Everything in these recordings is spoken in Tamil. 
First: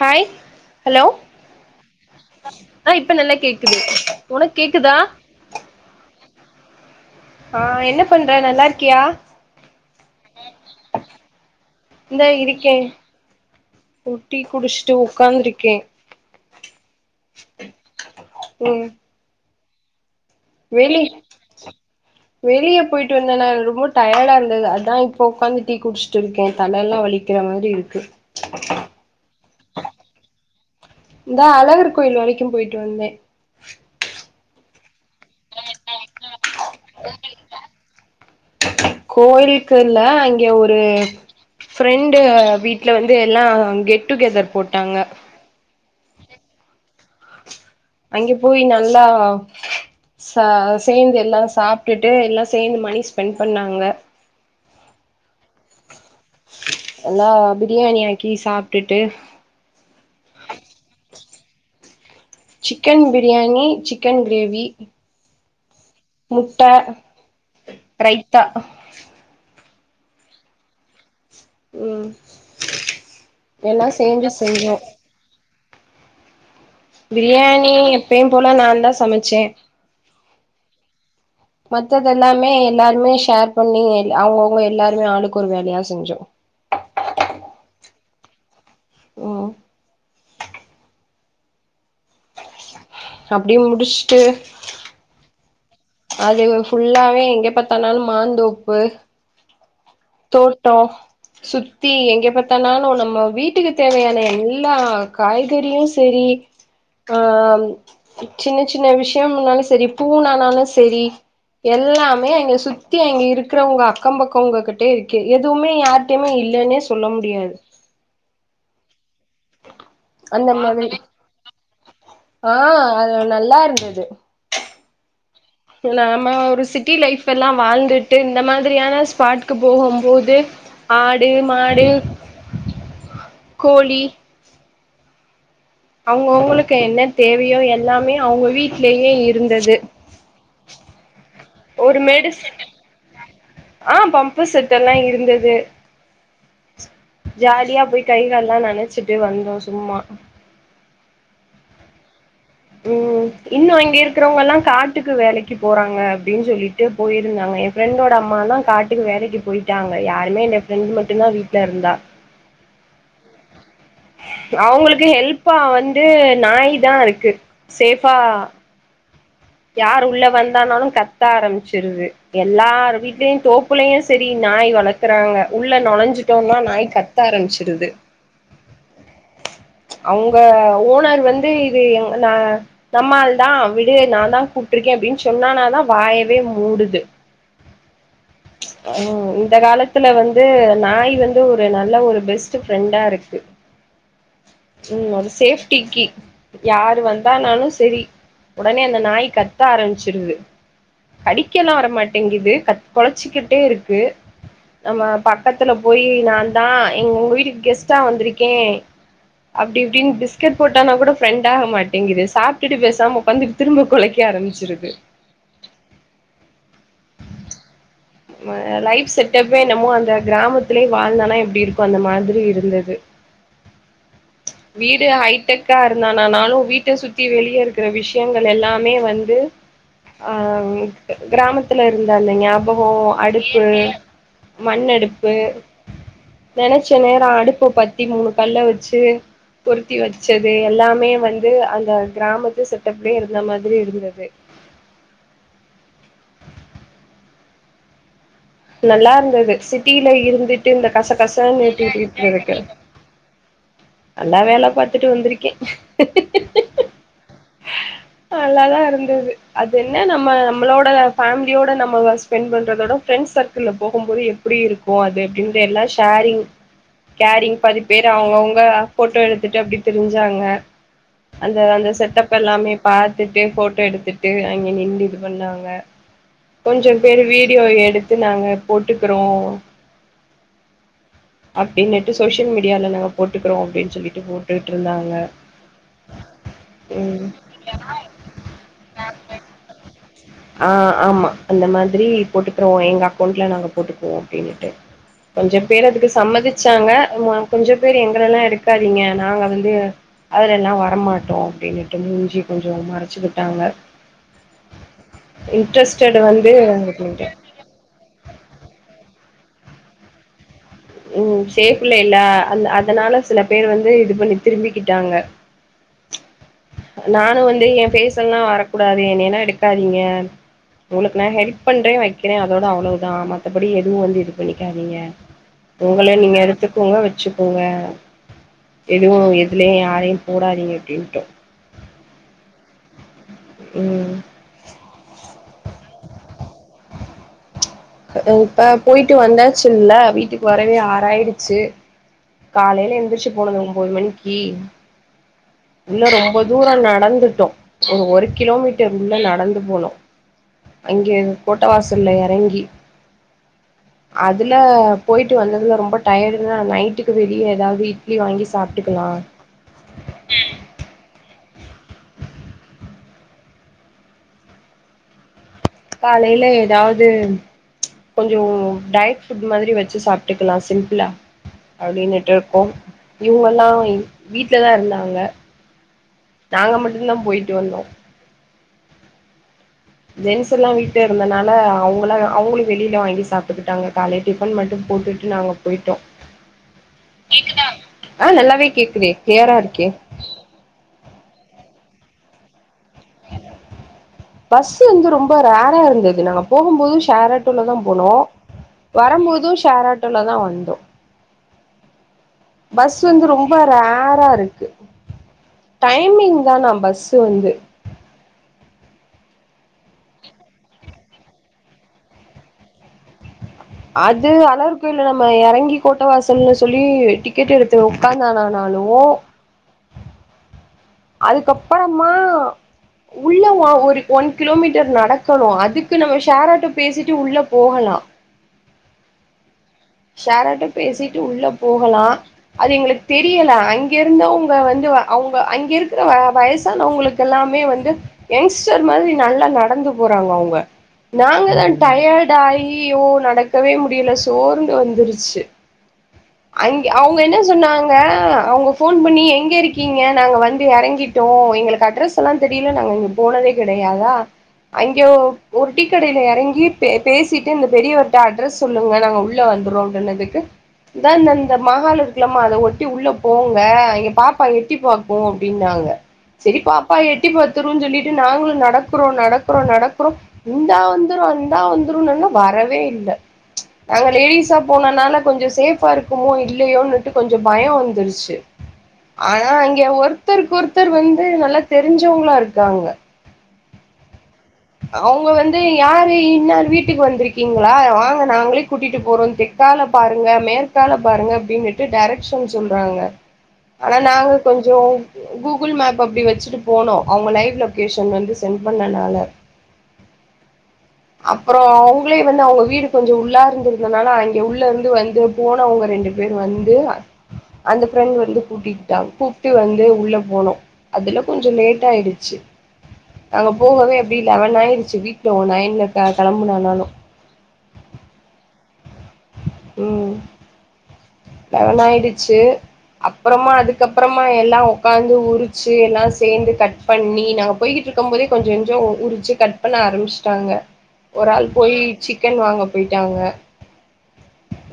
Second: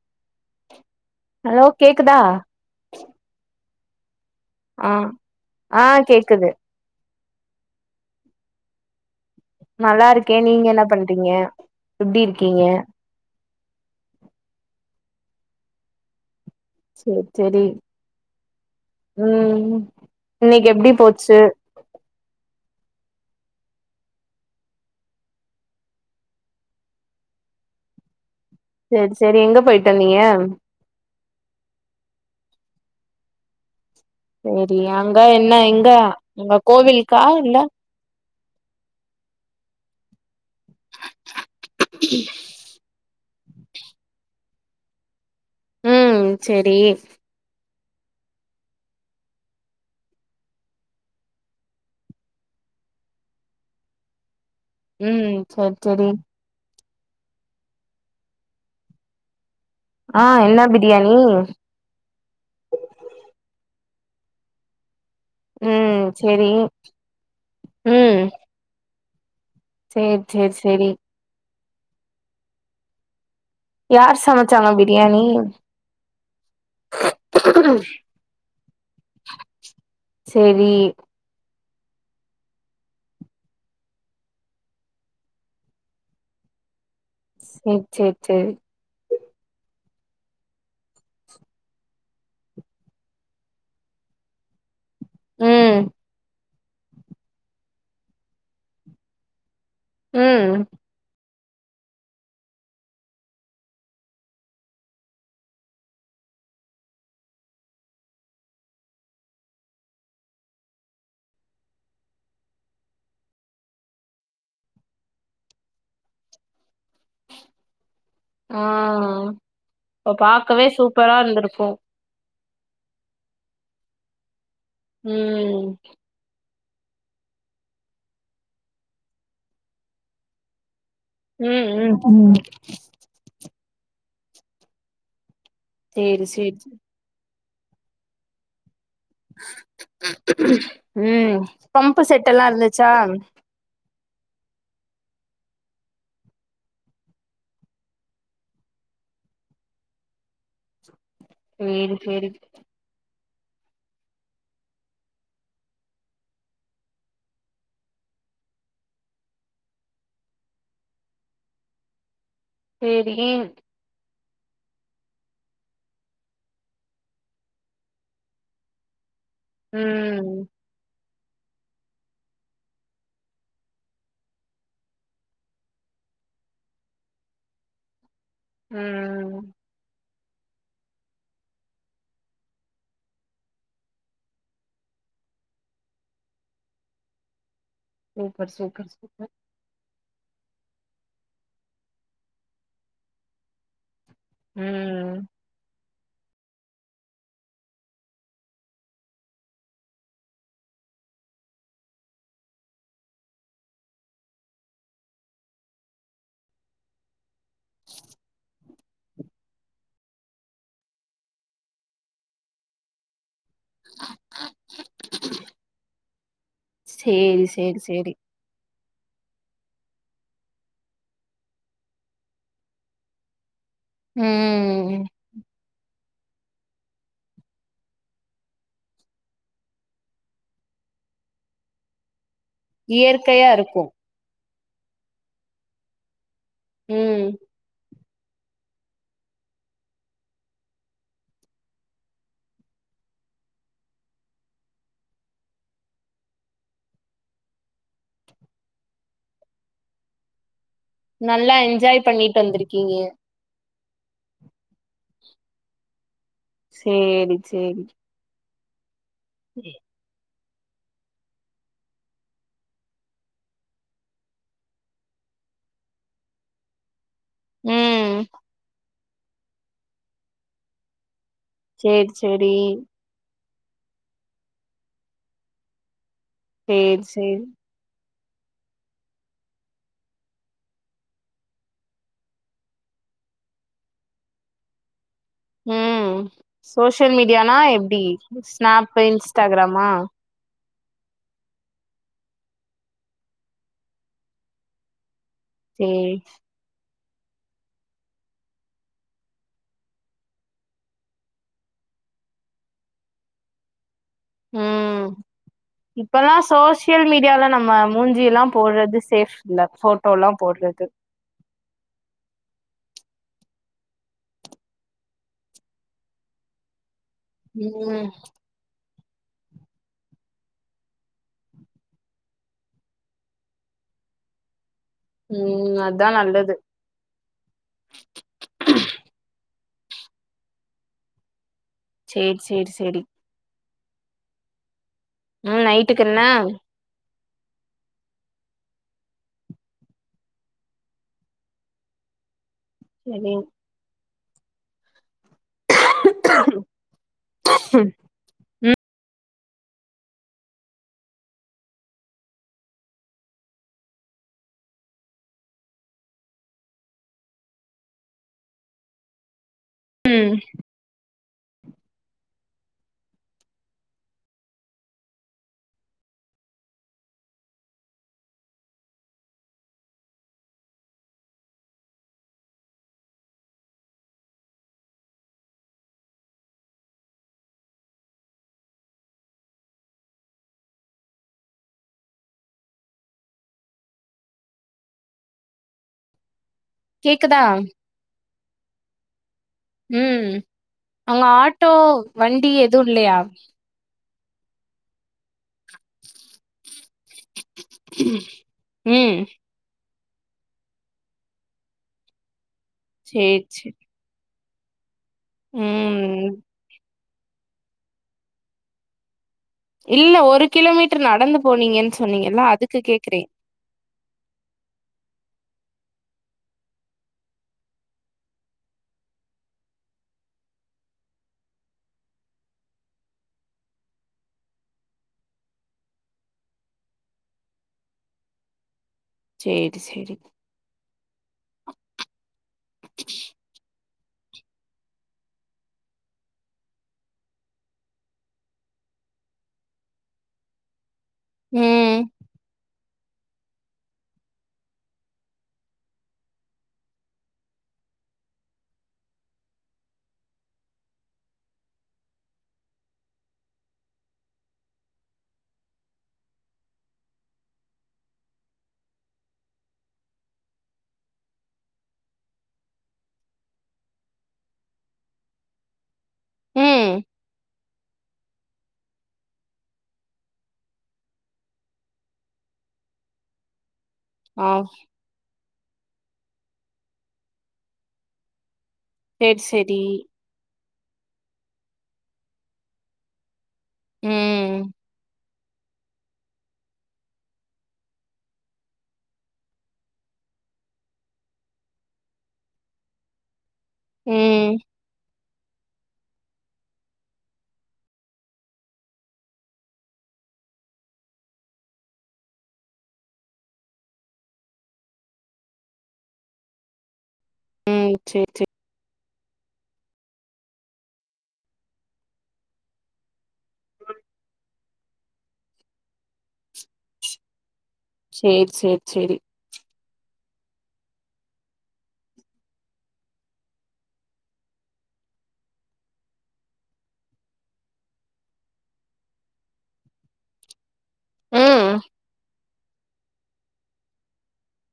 ஹாய் ஹலோ அலோ கேக்குதா ஆ இப்ப நல்லா கேக்குது உனக்கு ஆ கேக்குதா ஆ கேக்குது ஆ என்ன பண்ற நல்லா இருக்கியா நல்லா இருக் கே நீங்க என்ன பண்றீங்க எப்பிடி இந்தா இருக்கீங்க இருக்கே டீ குடிச்சுட்டு உக்காந்துருக்கே சேரி சேரி ம் உம் ம் இன்னைக்கி எப்டி வெளி போச்சு வெளிய போயிட்டு வந்தே நா ரொம்ப டயடா இருந்தது அதா இப்போ உக்காந்து டீ குடிச்சுட்டுருக்கே தலெல்லா வலிக்கிற மாரி இருக்கு சேரி சேரி எங்க போயிட்டு வந்தீங்க இந்தா அழகர்கோயில் வரைக்கு போயிட்டு வந்தே சேரி அங்க என்ன இங்க உங்க கோவிலுக்கா இல்ல கோயிலுக்கு இல்ல இங் க ஒரு ஃப்ரெண்டு வீட்ல வந் து எல்லா கெட் டு கெதர் போட்டாங்க உம் சேரி அங்கெ போய் நல்லா ச சேந்து எல்லாரு சாப்ட்டுட்டு எல்லா சேந்து மணி ஸ்பெண்ட் பண்ணாங்க உம் சேரி சேரி எல்லா‌ பிரியாணி ஆக்கி சாப்ட்டுட்டு ஆ என்ன biryani chicken biryani chicken gravy ம் சேரி முட்ட ரைத்தா சேர் சேர் சேரி உம் யார் சமச்சாங்க பிரியாணி பிரியாணி எப்பயும்போல நாந்தா சமச்சே சேரி மத்ததெல்லாமே எல்லார்மே ஷேர் பண்ணி எல் அவுங்கவுங்க எல்லாருமே ஆளுக்கொரு வேலயா செஞ்சோ சேர் சேர் சேரி ஓ அப்டே முடிச்ட்டு ம் அது இங்க ஃபுல்லாவே எங்க பாத்தானாலு மாந்தோப்பு ம் தோட்டோ சுத்தி எங்க பாத்தானாலு நம்ம வீட்டுக்கு தேவையான எல்லா காய்கறியு சேரி ஆ சின்ன சின்ன விஷ்யம்னாலு செரி பூனானாலு செரி எல்லாமே அங்க சுத்தி அங்க இருக்றவுங்க அக்கம் பக்கோங்க கிட் டே இருக்கு எதுவ்மே யார்ட்டயுமே இல்லேன்னே ஆ ப அந்த பாக்கவே மாதிரி சூப்பரா இருந்துரு க்கு ஆ அது நல்லாருந்துது ம் சேர் நாம ஒரு சிட்டி லைஃப்பெல்லா வாழ்ந்துட்டு இந்த மாதிரியான ஸ்பாட்க்கு போகும்போது ஆடு மாடு ம் ம் கோழி சேரி சேரி அவுங்கவுங்களுக்கு என்ன தே வ்யோ எல்லாமே அவங்க வீட் லயே இருந்தது ம் ஒரு பம்பு மெடிஸ் செட்டெல்லா இருந்துச்சா ஆ பம்பு செட்டெல்லா இருந்தது ஜாலியா போய் கை, கால்லா நனச்சிட்டு வந்தோ சும்மா சேரி சேரி உம் இன்னு இங்கிருக்கறவங்கெல்லா காட்டுக்கு வேலைக்கு போறாங்க அப்டின் சொல்லிட்டு போயிருந்தாங்க என் ஃப்ரெண்டோட காட்டுக்கு வேலைக்கு போய்ட்டாங்க யாருமே இல்ல எ ஃப்ரெண்டு் மட்டுந்தா வீட்ல இருந்தா சேரி அவங்களுக்கு ஹெல்ப்பா வந்து நாய் தா இருக்கு சேஃபா யார் உள்ள ம் வந்தானாலு கத் த ஆரம்பிச்சிருது எல்லார் வீட்லயு, தோப்புலயு செரி நாய் வளக்கறாங்க உள்ள நொழஞ்சுட்டோனா நாய் கத்த ஆரம்பிச்சிருது உம் அவங்க ஓனர் வந்து இது எங் ந நம்மாள் தா விடு நா தா கூப்ட்ருக்கே அப்டின் சொன்னானாதா வாயவே மூடுது சூப்பர் சூப்பர் ம் சூப்பர் இந்த காலத் துல வந்து நாய் வந்து ஒரு நல்ல ஒரு பெஸ்ட் ஃப்ரெண்டா இருக்கு ம் அது சேஃப் ட்டிக்கு யாரு வந்தானாலு செரி உடனே அந்த நாய் கத்த ஆரம்பிச்சிருது கடிக்க எல்லா வரமாட்டிங்குது கத் கொலச்சிக்கிட்டே இருக்கு நம்ம பக்கத்துல போய் நாந்தா எ உங்க வீட்டுக்கு கெஸ்ட்டா வந்திருக்கே அப்டி இப்டின்னு பிஸ்கெட் போட்டானா கூட ஃப்ரெண்ட் ஆக மாட்டேங்குது சாப்டிட்டு பேசாம உக்காந்து திரும்ப கொலைக்க ஆரம்பிச்சிருது சேரி சேரி செரி லைட் செட்டப்பே என்னமோ அந்த கிராமத்திலயே வாழ்ந்தனா எப்டி இருக்கு அந்த மாதிரி இருந்துது ம் வீடு ஹைடெக்கா இருந்தானானாலு வீட்ட சுத்தி வெளிய இருக்கற விஷயங்கள் எல்லாமே வந்து ஆ கிராமத்துல இருந்த அந்த ஞாபகத் கு இயற்கையா அடுப்பு இருக்கு மண்ணடுப்பு நெனைச்ச நேர ம் அடுப்ப பத் தி மூணு கல்ல வெச்சு பொருத்தி வெச்சது எல்லாமே வந்து அந்த கிராமத்து செட்டப்லயே இருந்த மாதிரி இருந்தது நல்லாருந்துது சிட்டியில இருந்து ட்டு இந்த கச கசனு நல்லா என்ஜாய் நீட்டிட்டு பண்ணிட்டு இருக்கறதுக்கு வந்திருக்கீங்க நல்லா வேல பாத்துட்டு வந்துருக்கே சேரி சேரி நல்லாதா இருந் துது அது என்ன நம்ம நம்மளோட ஃபேமிலியோட நம்ம ஸ்பெண்ட் பண்றதோட ஃப்ரெண்ஸ் சர்க்கிள்ல போகும் போது எப்பிடி இருக்கு அது எப்டின்றலா ஷேரிங் கேரிங் பாதி பேரு ம் அவங்கவுங்க ஃபோட்டோ எடுத்துட்டு அப்டி திரிஞ்சாங்க அந்த அந்த சேரி செட்டப் சேரி எல்லாமே பாத்து ஃபோட்டோ எடுத்துட்டு அங்க நின்னு இது பண்ணாங்க கொஞ்சம் சேரி பேரு சேரி வீடியோ எடுத் து நாங்க போட்டுக்கிறோ அப்படின்னுட்டு சோசியல் மீடியால நாங்க போட்டு க்றோ அப்டின்னு சொல்லிட்டு போட்டுட்டு இருந்தாங்க ம், சோசியல் ம். மீடியானா எப்டி ஸ்நாப், இன்ஸ்டாகிராமா ஆ, ஆமா அந்த மாதிரி போட்டுக்குறோ எங்க அக்கோண்ட்ல நாங்க போட்டுக்குவோ அப்டின்னுட்டு கொஞ்ச பேர் அதுக்கு சேரி சம்மதிச்சாங்க அது ம கொஞ்ச பேர் எங்களலா எடுக்காதீங்க நாங்க வந்து அதுலலா வரமாட்டோ அப்டின்னுட்டு முடிஞ்சிய கொஞ்சோ மறைச்சுக்கிட்டாங்க ம் ம், இன்ட்ரஸ்டட் இப்பல்லா வந்து சோசியல் மீடியால நம்ம மூஞ்சிலா போட்றது சேஃப் இல்ல போட்டோலா போட்ற ம் சேஃப் இல்லைல அந்த அ அதனால சில பேர் வந்து இது பண்ணி திரும்பிக்கிட்டாங்க நானு வந்து எ ம் பேஸ் எல்லா வரக்கூ டாது என்னைல எடுக்காதீங்க உங்ளுக்கு நா ஹெல் பண்றே வைக்கிறே அதோட அவ்ளவுதா மத்தபடி எதுவு வந்து இது பண்ணிக் காதீங்க, ம் அதா உங்கள நீங்க நல்லது எடுத்துக்கோங்க வச்சுக்கோங்க எதுவு எதுலயு யாரையு போடாதீங்க அப்டின்ட்டோ சேரி சேரி சேரி ம் ஆ நைட்டுக்கென்ன இப்ப போயிட்டு வந்தாச்சுங்ளா வீட்டுக்கு வரவே ஆறாயிடுச்சு காலையில எந்திரிச்சு சரி போன ஒம்போது மணிக்கு கி உள்ள ரொம்ப தூரோ நடந்துட்டோ ஒ ஒரு கிலோமீட்டர் உள்ள நடந் து போனோ அங்கே கோட்டவாசல்ல எறங்கி அதுல போயிட்டு வந்ததுல ரொம்ப டயர்டு நைட்டுக்கு வெளிய ஏதாவது இட்லி வாங்கி சாப்டுக்கலா ம் காலைல ஏதாவது கொஞ்சொ டயட் ஃபுட் மாதிரி வெச்சு சாப்டுக்கலா சிம்பிளா அப்படின்னுட்டு இருக்கோ இவங்க எல்லா வீட்லதா இருந்தாங்க நாங்க மட்டுந்தா போயிட்டு வந்தோ ஜென்ஸ் எல்லா வீட்ல இருந்தனால அவங்களா அவங்களு வெளியில வாங்கி சாப்டுக்கிட்டாங்க காலை டிஃபன் மட்டு போட்டுட்டு நாங்க போய்ட்டோ கேக்குதா ஆ நல்லாவே கேக்குதே கிளியரா இருக்கே ம் அங்க ஆட் ட்டோ வண்டி எதுவு இல்லையா பஸ் வந்து ரொம்ப ரேரா இருந்தது நாங்க போகும் போது ஷேர் ஆட்டோலதா போனோ ம் வரம்போது ஷேர் ஆட் டோலதா வந்தோ பஸ் வந்து சேரி ரொம்ப சேரி ரேரா இருக் ம் டைமிங்தானா பஸ் த்து வந்து இல்ல ஒரு கிலோமீட்டர் நடந்து போனீங்கன்னு சொன்னீங்கல்ல அதுக்கு கேக்குறே அது அழகர் கோயில்ல நம்ம எறங்கி கோட்டை வாசல்னு சொல்லி டிக்கெட் எடுத்து உக்காந்தானானாலு அதுக்கப்பறமா உள்ள ஒ ஒரு ஒன் கிலோமீட்டர் நடக்கணு அதுக்கு நம்ம ஷேர்ஆட்டோ பேசிட்டு உள்ள போகலா சேரி சேரி ஷேர் ஆட்டோ பேசிட்டு உள்ள போகலா அது எங்களுக்கு தெரியல அங் க இருந்தவங்க வந்து அவங்க அங்க இருக்கிற வயசானவங்களுக்கு எல்லாமே வந்து யங்ஸ்டர் மாதிரி நல்லா நடந்து போறாங்க அவங்க நாங்கதா ம் டயர்ட் ஆகி யு நடக்கவே முடியல சோர்ந் ந்து வந்துருச்சு அங்க அவங்க சொன்னாங்க அவங்க ஃபோன் பண்ணி எங்க இருக்கீங்க நாங்க வந்து எறங்கிட்டோ எங்களுக்கு அட்ரஸ் எல்லா தெரில நாங்க அங்க போனதே கிடையாதுதா அங்க ஒரு டீ கடைல ஏறங்கி பே பேசிட்டு அந்த பெரியவர்ட்ட அட்ரஸ் சொல்லுங்க நாங்க உள் உள்ள வந்துரு அப்படனதுக்கு தான்ந்த ந்த மஹால் இருக்குலாமா அத ஒட்டி உள்ள போங்க இங்க பாப்பா எட்டி பாக்கு அப்படின்னாங்க ம் சரிப்பாப்பா எட்டி பத்துருன்னு சொல்லிட்டு நாங்களு நடக்கிறோ நடக்கறோ நடக்கிறோ இந்தா வந்துரு அந்தா வந்துருன்னாங்க வரவே இல்ல நாங்க ஆ லேடிஸா போனதுனால கொஞ்சு சேஃப் ஃபா இருக்குமோ இல்லையோன்னுட்டு கொஞ்சு பயோ வந்துருச்சு சேரி ஆனா சேரி அங்க ஒருத்தருக்கு ஒருத்தர் த்தர் வந்து நல்லா தெரிஞ்சவங்களா இருக்காங்க ம் அவங்க வந்து யாரு இன்னரு வீட்டுக்கு வந்திருக்கீங்களா வாங்க நாங்களே கூட்டிட்டு போறோ தெற்கால பாருங்க மேற்கால பாருங்க அப்படின்னுட்டு டேரக்க்ஷன் சொல்றாங்க ஆனா நாங்க ம் கொஞ்சு [unintelligible] கூகுள் மேப் அப்படி வச்சுட்டு போனோ அவங்க லைவ் லொகேஷன் வந்து சென் பண்ணனால அப்புறோ அவங்களே வந்து அவங்க வீடு கொஞ்சு உள்ளா இருந்திருந்தனால அங்க உள்ள இருந்து வந்து போனவங்க ரெண்டு பேரு வந்து அந்த ம் ப்ரெண்ட் சேரி வந்து கூட்டிட்டாங்க கூப்பிட்டு வந்து உள்ள போனோ அதுல கொஞ்சு லேட் ஆயிடுச்சு நாங்க போகவே அப்படி லெவன் ஆயிடுச்சு வீட்டுல ஒ நயன்ல கிளம்புனானாலு சேரி சேரி சேரி உம் லெவன் ஆயிடிச்சு அப்புறமா அதுக்கப்புறமா எல்லா உக்காந்து உரிச்சு எல்லா சேந்து கட் பண்ணி நாங்க போய்கிட்டு இருக்கும் போதே கொஞ்சு கொஞ்சு உரிச்சு கட் பண்ண ஆரம்பிச்சுட்டாங்க ஒரு ஆள் ம் போய் சிக்கன் வாங்க போயிட்டாங்க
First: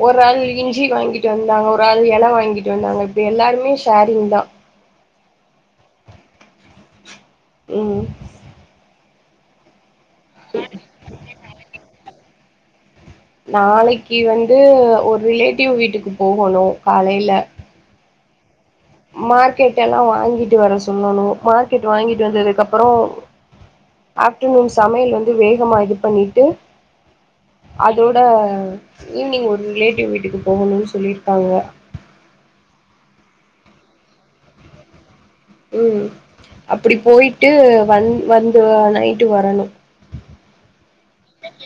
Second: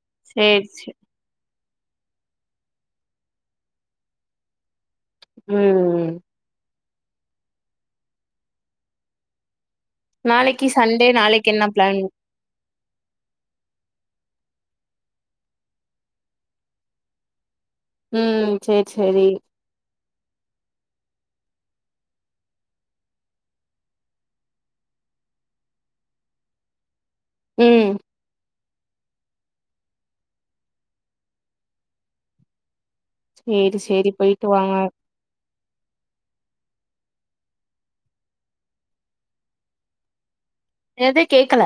ஒரு ஆள் சேரி இஞ்சி சே வாங்கிட்டு இருந்தாங்க ஒரு ஆது இலை வாங்கிட்டு வந்தாங்க இப்ப எல்லாருமே ஷேரிங் தா உம் ம் உம் நாளைக்கு சண்டே நாளைக்கு என்ன பிளான் நாளைக்கு வந்து ஒரு ரிலேட்டிவ் வீட்டுக்கு போகணும் காலையில உம் மார்க்கெட் எல்லாம் வா வாங்கிட்டு வர சொல்லணும் மார்க்கெட் வாங்கிட்டு வந்ததுக்கு அப்புறம் ஆஃப்டர்நூன் சமையல் வந்து வேகமா இது பண்ணிட்டு ம் அதோட ஈவினிங் ஒரு ரிலேட்டிவ் வீட்டுக்கு போகணும்னு சொல்லிருக்காங்க சேரி சேரி போயிட்டு வாங்க உஹம் அப்படி போயிட்டு வந் வந்து நைட்டு வரணும் ஏத கேக்கல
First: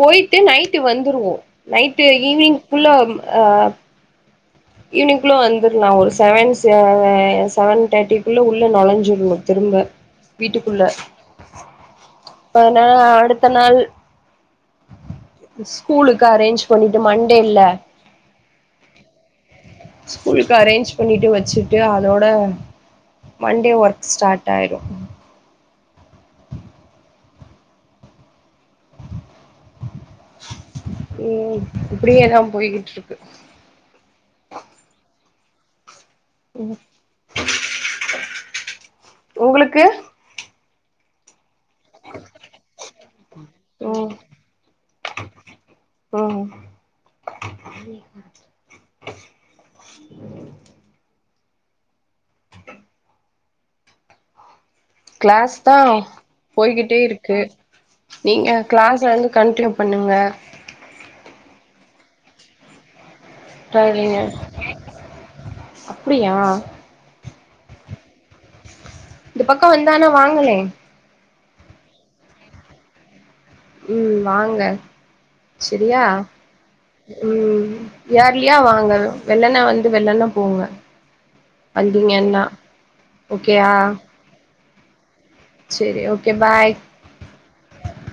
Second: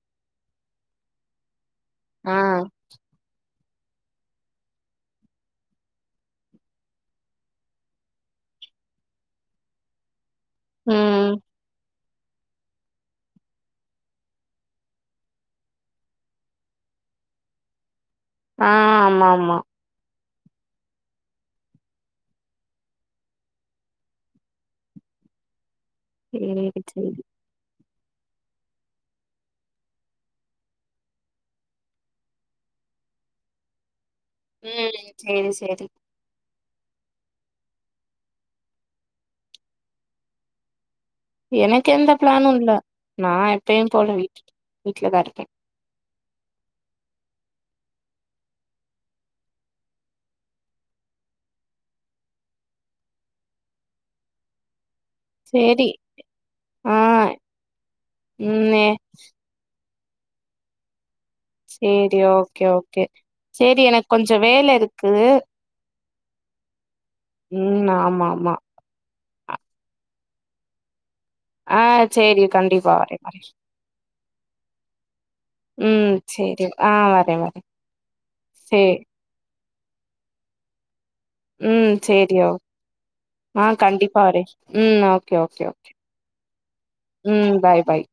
போயிட்டு நைட்டு வந்துருவோம் நைட்டு ஆ ஈவினிங் ஃபுல்லோ அ ஈவினிங்குள்ள வந்துருலாம் ஒரு செவன் செவன் தேர்ட்டிக்குள்ள உள்ள நுழைஞ்சிறுணும் திரும்ப வீட்டுக்குள்ள ம் நா அடுத்த நாள் ஸ்கூலுக்கு அரேஞ்ச் பண்ணிட்டு மண்டே இல்ல ஆஹ் ஆமா ஆமா ஸ்கூலுக்கு அரேஞ்ச் பண்ணிவிட்டு வச்சுட்டு அதோட மண்டே ஒர்க் ஸ்டார்ட் ஆயிரும் சேரி சேரி ம் இப்படியேதான் போய்கிட்டு இருக்கு உம் செரி செரி உ உங்களுக்கு எனக்கு எந்த பிளானும் இல்ல நா எப்பயும் போல வீட் வீட்டுலதான் இருக்கேன் ஹம் கிளாஸ் சேரி தான் போய்கிட்டே ஆ இருக்கு நீங்க ம் கிளாஸ்ல இருந்து கண்டினியூ பண்ணுங்க சேரி ஓகே ஓகே சேரி எனக்கு ட்ரைவிங்க கொஞ்ச வேல இருக்கு அப்டியா ம் ஆமாம் ன இது பக்கம் வந்தானா வாங்கலே ஆஹ் சரி கண்டிப்பா வரே வர ம் வாங்க செரியா ம் சேரி ஆ வரே வரே ம் ஏர்லியா வாங்க சேரி வெள்ளன வந் து வெள்ளன போங்க ம் சேரி வந்தீங்கன்னா ஓ ஆ ஓகேயா கண்டிப்பா வரே ம் ஓகே ஓகே ஓகே செரி பாய் ம் பாய் பாய்